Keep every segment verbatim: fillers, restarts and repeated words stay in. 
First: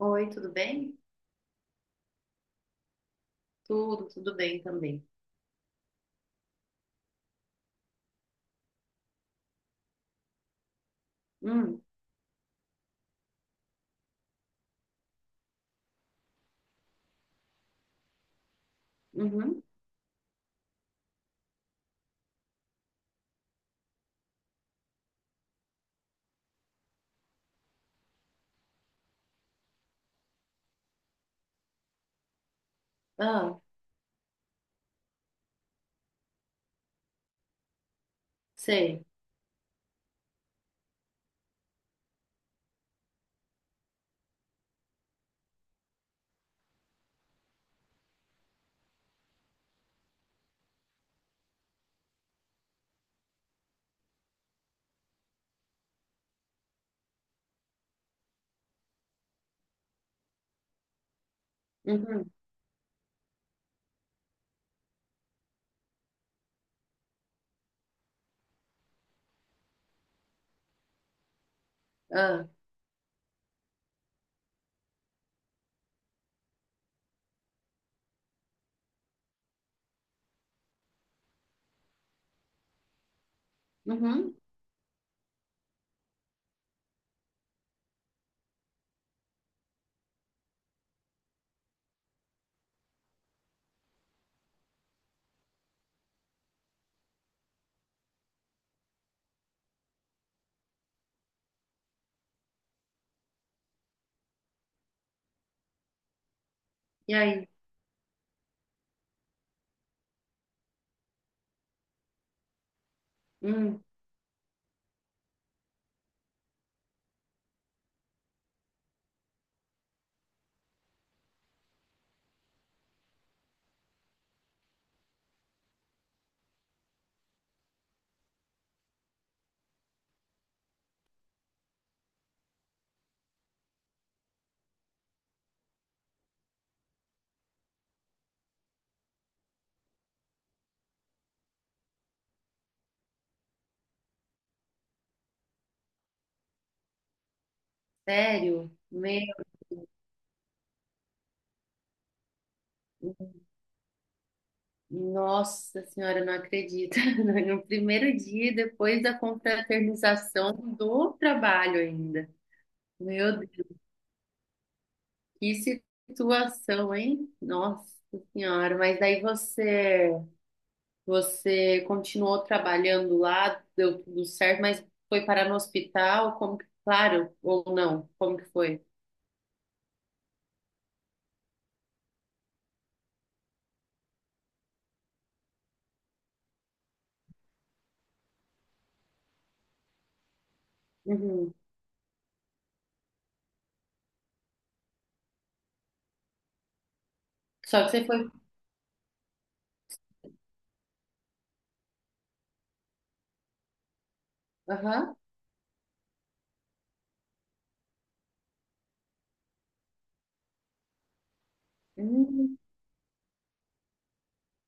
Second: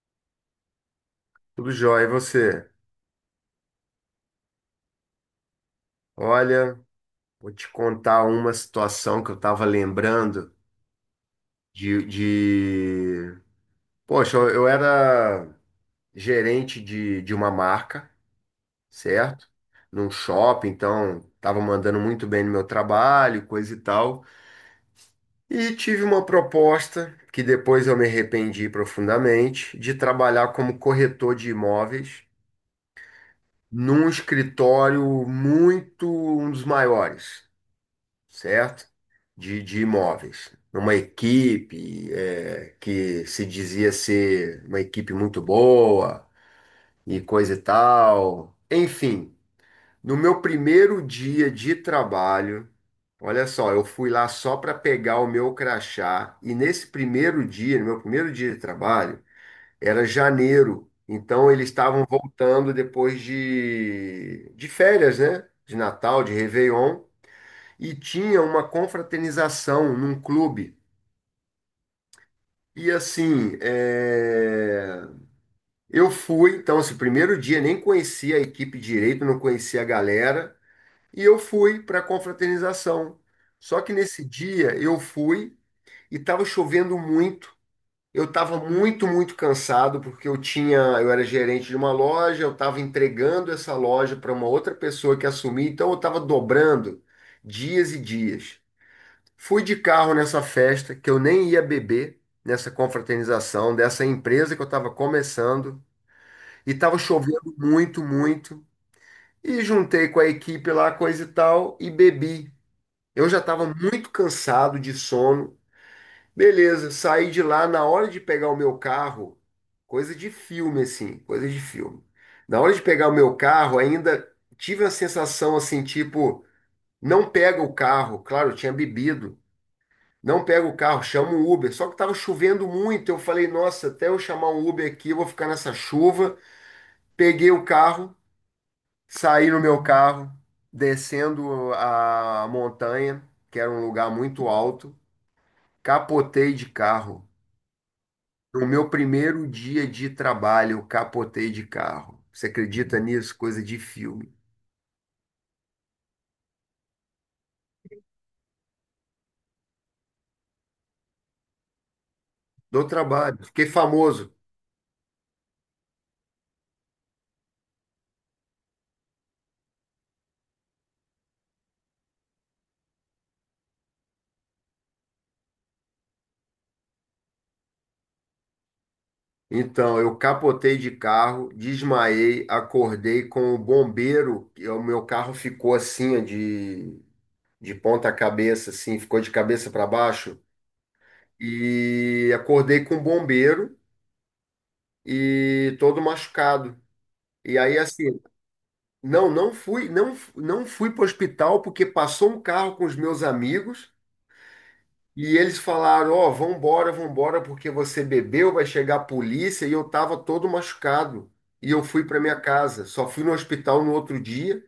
Oi, tudo bem? Tudo jóia, e você? Tudo, tudo bem também. Olha, vou te contar uma situação que eu estava lembrando Hum. de, de... Poxa, eu eu era gerente de, de uma marca, certo? Uhum. Num shopping, então estava mandando muito bem no meu trabalho, coisa e tal. E tive uma proposta, que depois eu me arrependi profundamente, de trabalhar como corretor de imóveis Ah, num escritório muito, um dos maiores. Certo? sei. De, de imóveis. Uma equipe é, que se dizia ser uma equipe muito boa e coisa e tal. Enfim, no meu primeiro dia de trabalho, olha só, eu fui lá só para pegar o meu crachá e nesse primeiro dia, no meu primeiro dia de trabalho, era janeiro. Então eles estavam Uhum. voltando depois de, de férias, né? De Natal, de Réveillon e tinha uma confraternização num clube. Ah. E assim, é, eu fui, então, esse primeiro dia nem conhecia a equipe direito, não conhecia a galera, e eu fui para a confraternização. Só que nesse Uhum. dia eu fui e estava chovendo muito. Eu estava muito, muito cansado porque eu tinha, eu era gerente de uma loja, eu estava entregando essa loja para uma outra pessoa que assumia, então eu estava dobrando dias e dias. Fui de carro nessa festa que eu nem ia beber, nessa confraternização dessa empresa que eu estava começando, e estava E aí? chovendo muito, muito. E juntei com a equipe lá, coisa e tal, e bebi. Eu já estava Hum. muito cansado de sono. Beleza, saí de lá na hora de pegar o meu carro, coisa de filme assim, coisa de filme. Na hora de pegar o meu carro, ainda tive a sensação assim, tipo, não pega o carro. Claro, eu tinha bebido. Não pego o carro, chamo um Uber. Só que estava chovendo muito. Eu falei, nossa, até eu chamar um Uber aqui, eu vou ficar nessa chuva. Peguei o carro, saí no meu carro, descendo a montanha, que era um lugar muito alto. Capotei de carro. No Sério? meu Meu, primeiro dia de trabalho, eu capotei de carro. Você acredita nisso? Coisa de filme. nossa senhora, eu não acredito. No primeiro dia, depois da confraternização do trabalho ainda. Do Meu trabalho. Fiquei Deus, famoso. que situação, hein? Nossa senhora, mas daí você você continuou trabalhando lá, deu tudo certo, mas foi parar no hospital, como que, claro, ou não, como que foi? Então, eu capotei de carro, desmaiei, acordei com o bombeiro, e o meu carro ficou assim, ó, de, de ponta cabeça, assim, ficou de cabeça para baixo, Uhum. e acordei com o bombeiro e todo machucado. E aí, Só que você assim, foi, não, não fui, não, não fui para o hospital porque passou um carro com os meus amigos. aham. E eles falaram, ó, vambora, vambora, porque você bebeu, vai chegar a polícia, e eu tava todo machucado. E eu fui para minha Hum. casa. Só fui no hospital no outro dia,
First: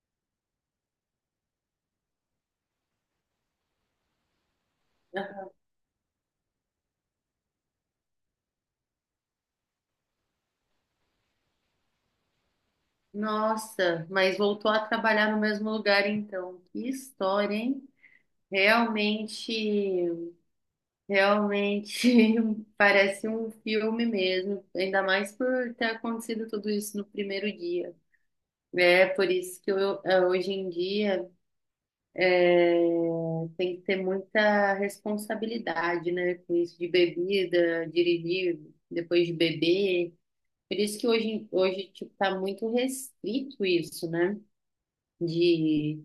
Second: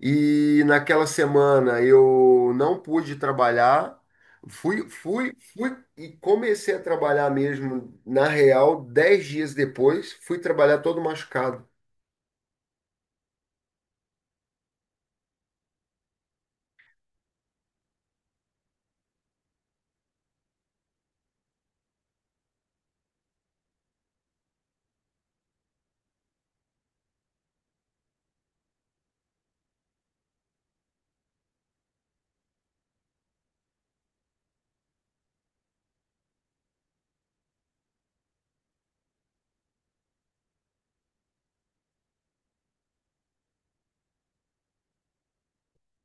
e naquela semana eu não pude trabalhar. Fui, fui, fui e comecei a trabalhar mesmo, na real, dez dias depois, fui trabalhar todo machucado. Nossa, mas voltou a trabalhar no mesmo lugar então. Que história, hein? Realmente, realmente parece um filme mesmo, ainda mais por ter acontecido tudo isso no primeiro dia. É por isso que eu, eh, hoje em dia é, tem que ter muita responsabilidade, né, com isso de bebida, dirigir depois de beber. Por isso que hoje, hoje tipo, tá muito restrito isso, né, de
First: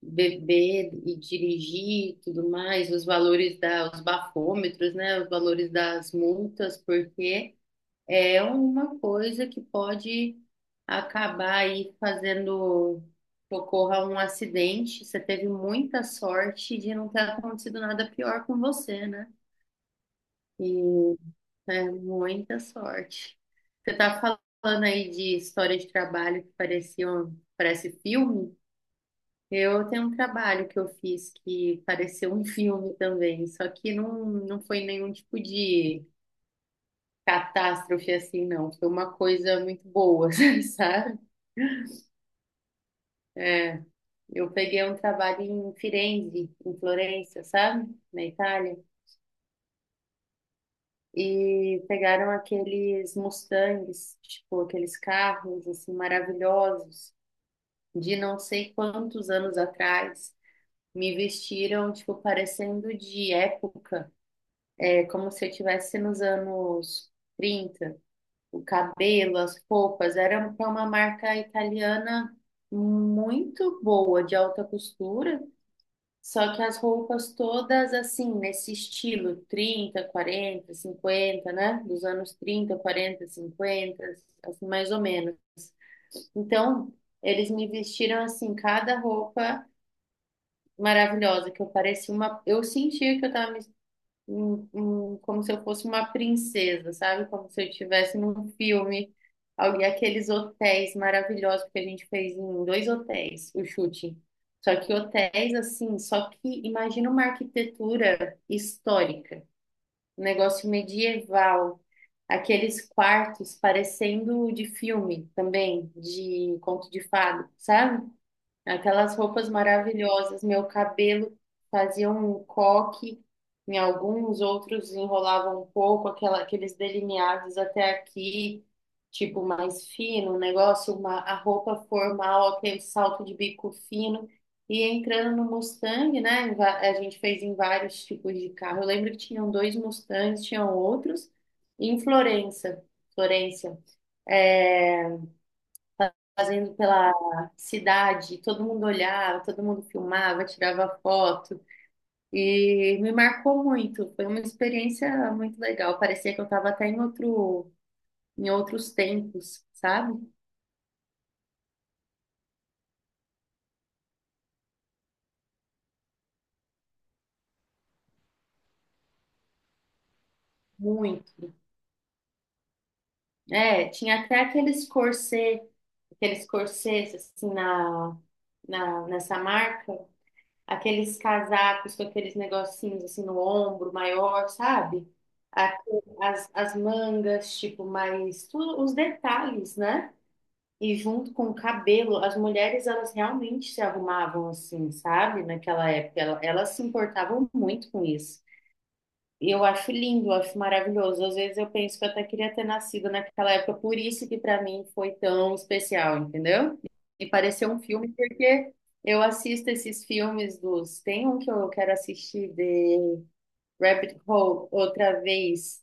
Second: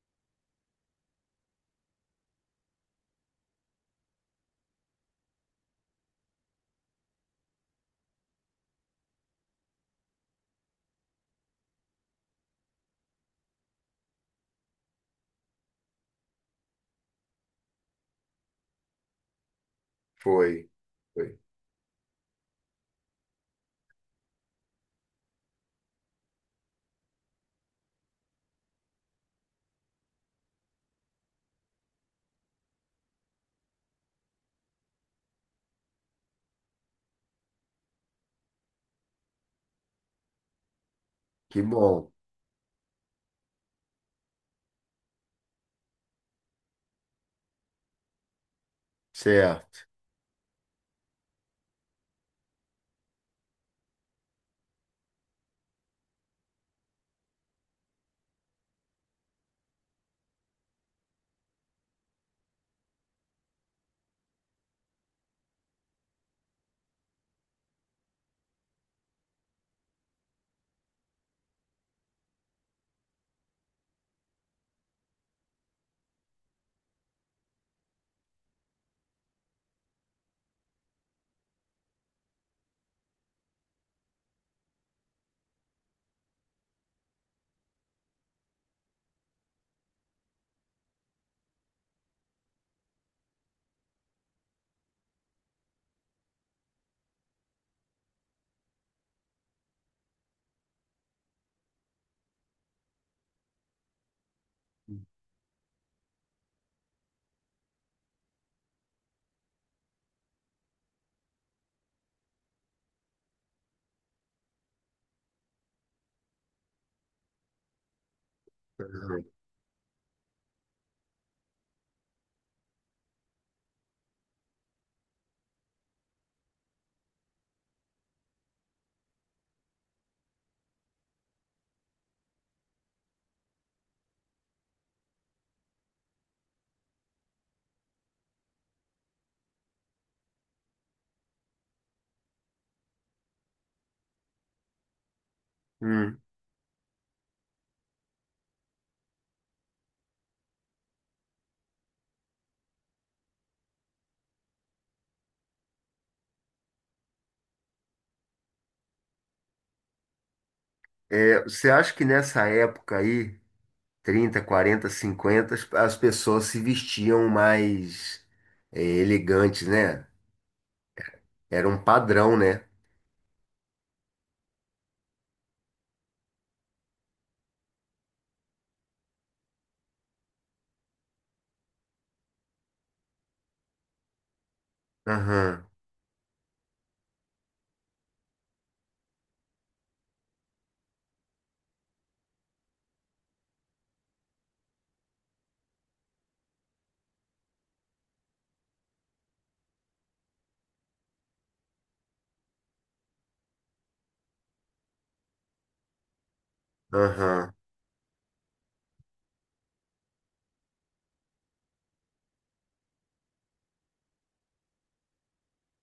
beber e dirigir e tudo mais, os valores da, os bafômetros, né, os valores das multas, porque é uma coisa que pode acabar aí fazendo que ocorra um acidente. Você teve muita sorte de não ter acontecido nada pior com você, né? Foi, E foi. é muita sorte. Você tá falando aí de história de trabalho que parecia um, parece filme. Eu tenho um trabalho que eu fiz que pareceu um filme também, só que não, não foi nenhum tipo de catástrofe assim, não. Foi uma coisa muito boa, sabe? Que bom. É. Eu peguei um trabalho em Firenze, em Florença, sabe? Na Itália. Certo. E pegaram aqueles Mustangs, tipo, aqueles carros assim maravilhosos de não sei quantos anos atrás. Me vestiram, tipo, parecendo de época. É como se eu estivesse nos anos trinta, o cabelo, as roupas, era para uma marca italiana muito boa, de alta costura, só que as roupas todas assim, nesse estilo trinta quarenta cinquenta, né? Dos anos trinta quarenta cinquenta, assim, mais ou menos. Então, eles me vestiram assim, cada roupa maravilhosa, que eu parecia uma, eu sentia que eu estava me um- um- como se eu fosse uma princesa, sabe? Como se eu estivesse num filme, alguém, aqueles hotéis maravilhosos que a gente fez em dois hotéis, o chute. Só que hotéis assim, só que imagina uma arquitetura histórica, um negócio medieval, aqueles quartos parecendo de filme também, de conto de fada, sabe? Aquelas Uhum. roupas maravilhosas, meu cabelo fazia um coque, em alguns outros enrolavam um pouco, aquela, aqueles delineados até aqui, tipo mais fino, um negócio, uma, a roupa formal, aquele salto de bico fino. E entrando no Mustang, né? em va- A gente fez em vários tipos de carro. Eu lembro que tinham dois Mustangs, tinham outros, em Florença, Florença. É, Hum. fazendo pela cidade, todo mundo olhava, todo mundo filmava, tirava foto e me marcou muito. Foi uma experiência muito legal. Parecia que eu estava até em outro, em outros tempos, sabe? É, você acha que nessa época aí trinta, quarenta, cinquenta, as as pessoas se vestiam mais eh, elegantes, né? Muito. Era um padrão, né? É, tinha até aqueles corset, aqueles corsets assim na, na nessa marca. Aqueles casacos com aqueles negocinhos assim no ombro maior, sabe? Aham, A- As, as mangas, tipo, mais tudo, os detalhes, né? E junto com o cabelo, as mulheres elas realmente se arrumavam assim, sabe? Naquela época, ela- elas se importavam muito com isso. E eu acho lindo, eu acho maravilhoso. Às vezes eu penso que eu até queria ter nascido naquela época, por isso que para mim foi tão especial, entendeu? E aham, pareceu um filme, porque eu assisto esses filmes dos. Tem um que eu quero assistir de Rabbit Hole outra vez.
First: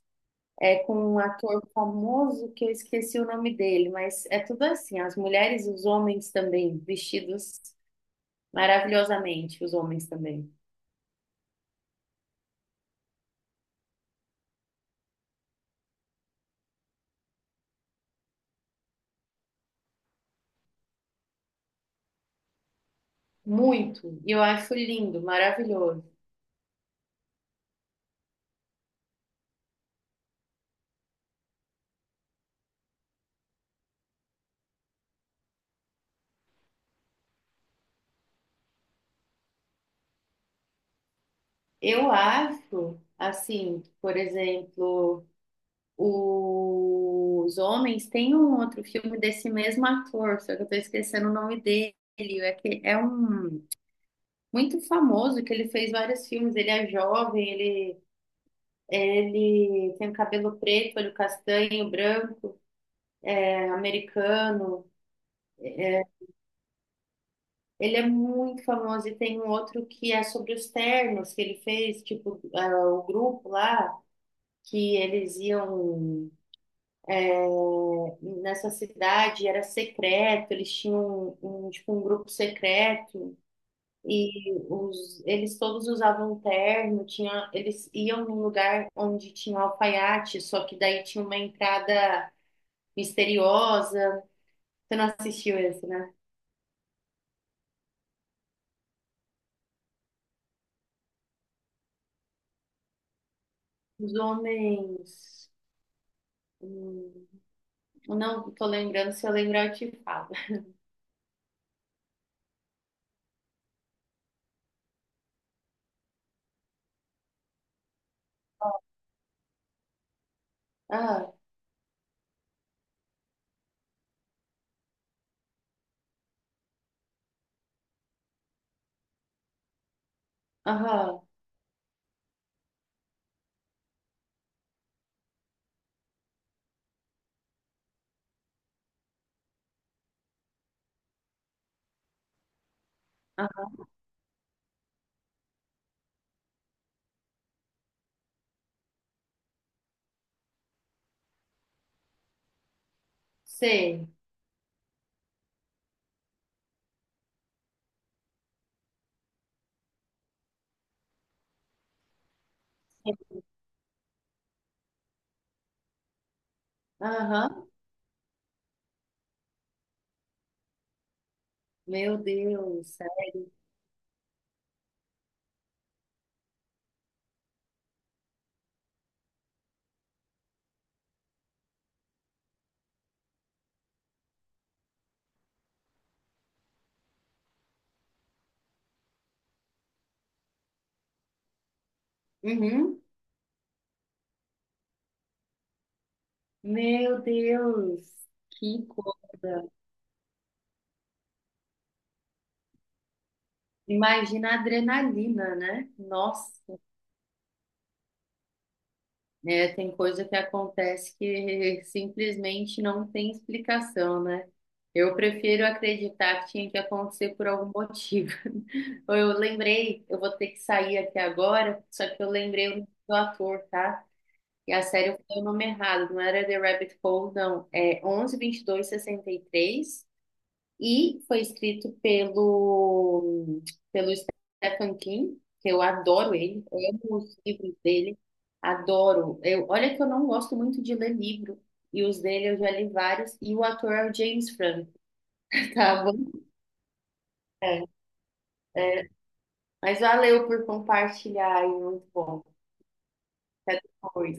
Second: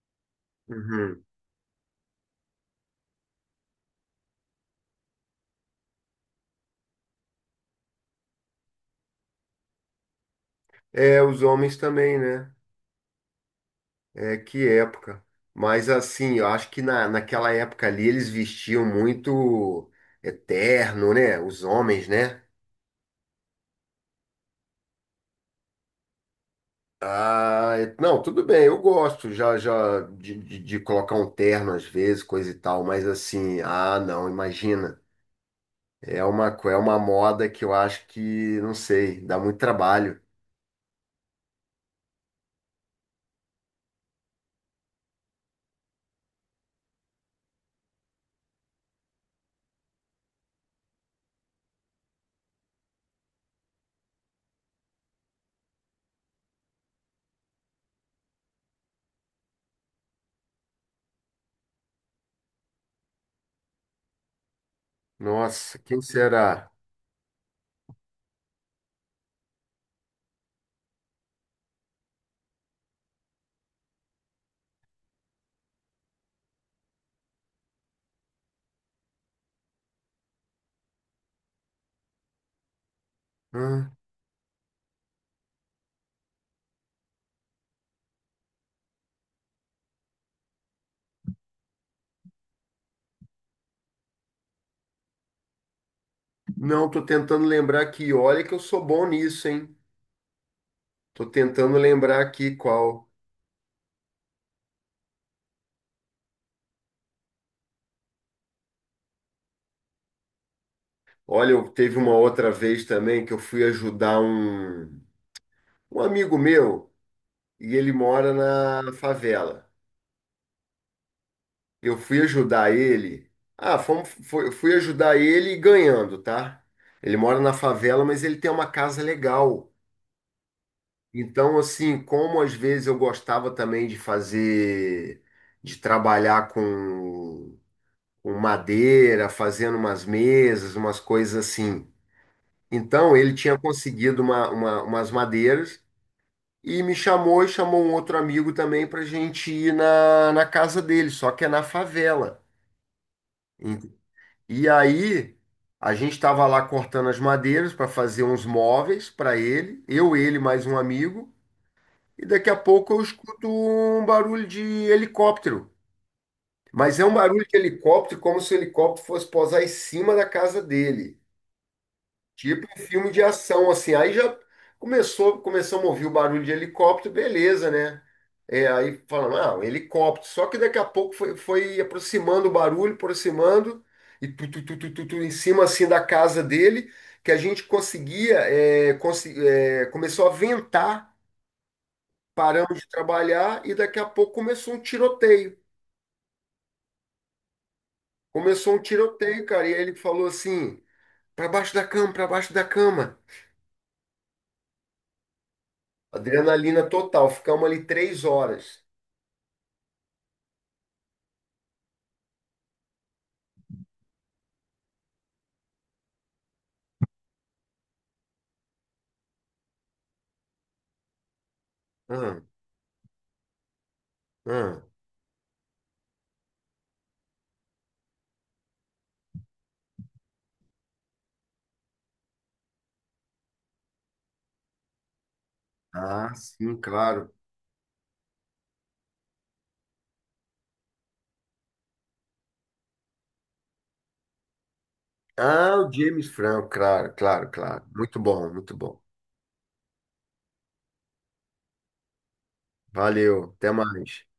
É com um uhum. ator famoso que eu esqueci o nome dele, mas é tudo assim, as mulheres e os homens também, vestidos maravilhosamente, os homens também. É, os homens também, né? É, que época. Mas assim, eu acho que na, naquela época ali eles vestiam muito eterno, né? Os homens, né? Muito. E eu acho lindo, maravilhoso. Ah, é- não, tudo bem, eu gosto já já de, de, de, colocar um terno às vezes, coisa e tal, mas assim, ah, não, imagina. É uma, co- é uma moda que eu acho que, não sei, dá muito trabalho. Eu acho, assim, por exemplo, os homens tem um outro filme desse mesmo ator, só que eu tô esquecendo o nome dele. É que é um muito famoso que ele fez vários filmes. Ele é jovem, ele ele tem cabelo preto, olho castanho, branco, é americano. Nossa, quem será? Ele é muito famoso e tem um outro que é sobre os ternos que ele fez, tipo, ah, o grupo lá que eles iam nessa cidade era secreto, eles tinham um, um, tipo, um grupo secreto Hã? e os, eles todos usavam um terno, tinha, eles iam num lugar onde tinha um alfaiate, só que daí tinha uma entrada misteriosa. Você não assistiu esse, né? Não, tô tentando lembrar aqui. Olha que eu sou bom nisso, hein? Tô tentando lembrar aqui qual. Os homens. Hum, não tô lembrando, se eu lembrar eu te falo. Olha, eu teve uma outra vez também que eu fui ajudar um, um amigo meu e ele mora na favela. Ah, Eu fui ajudar ele. Ah, fomos, foi- fui ajudar ele ganhando, tá? Ele mora na favela, mas ele tem uma casa legal. aham, Então, assim, como às vezes eu gostava também de fazer, de trabalhar com, com madeira, fazendo umas mesas, umas coisas assim. Então, ele tinha aham, conseguido uma, uma- umas madeiras e me chamou e chamou um outro amigo também para gente ir na, na casa dele, só que é na favela. Ent- sei. E aí, a gente estava lá cortando as madeiras para fazer uns móveis para ele, eu, ele, mais um amigo. E daqui a pouco eu escuto um barulho de helicóptero. Mas é um barulho de Aham, helicóptero como se o helicóptero fosse pousar em cima da casa dele. meu Tipo um Deus, filme sério. de ação, assim. Aí já começou, começamos a ouvir o barulho de helicóptero, beleza, né? É, aí falando, ah, um helicóptero. Só que daqui a pouco foi, foi aproximando o barulho, aproximando, e tu, tu, tu, tu, tu, tu, em cima, assim, da casa dele, que a gente conseguia, é, consi- é, começou a ventar. Paramos de Uhum. trabalhar e daqui a pouco começou um tiroteio. Meu Deus, Começou um que tiroteio, coisa. cara. E aí ele falou assim: pra baixo da cama, pra baixo da cama. Imagina a adrenalina, né? Nossa, Adrenalina total. Ficamos ali três horas. né, tem coisa que acontece que simplesmente não tem explicação, né? Eu prefiro acreditar que tinha que acontecer por algum motivo. Eu lembrei, eu vou ter que sair aqui agora, só que eu Ah, lembrei o nome do ator, tá? E ah, a série foi o nome errado, não era The Rabbit Hole, não. É onze vinte e dois sessenta e três. E foi escrito pelo, pelo Stephen King, que eu ah, adoro ele, sim, eu amo claro. os livros dele, adoro. Eu, olha que eu não gosto muito de ler livro, e os dele eu já li vários, e o ator é o James Franco. Ah, o Tá James bom? Franco, claro, claro, claro. É. Muito bom, muito bom. Mas valeu por compartilhar, e muito bom. Valeu, até Até mais. depois.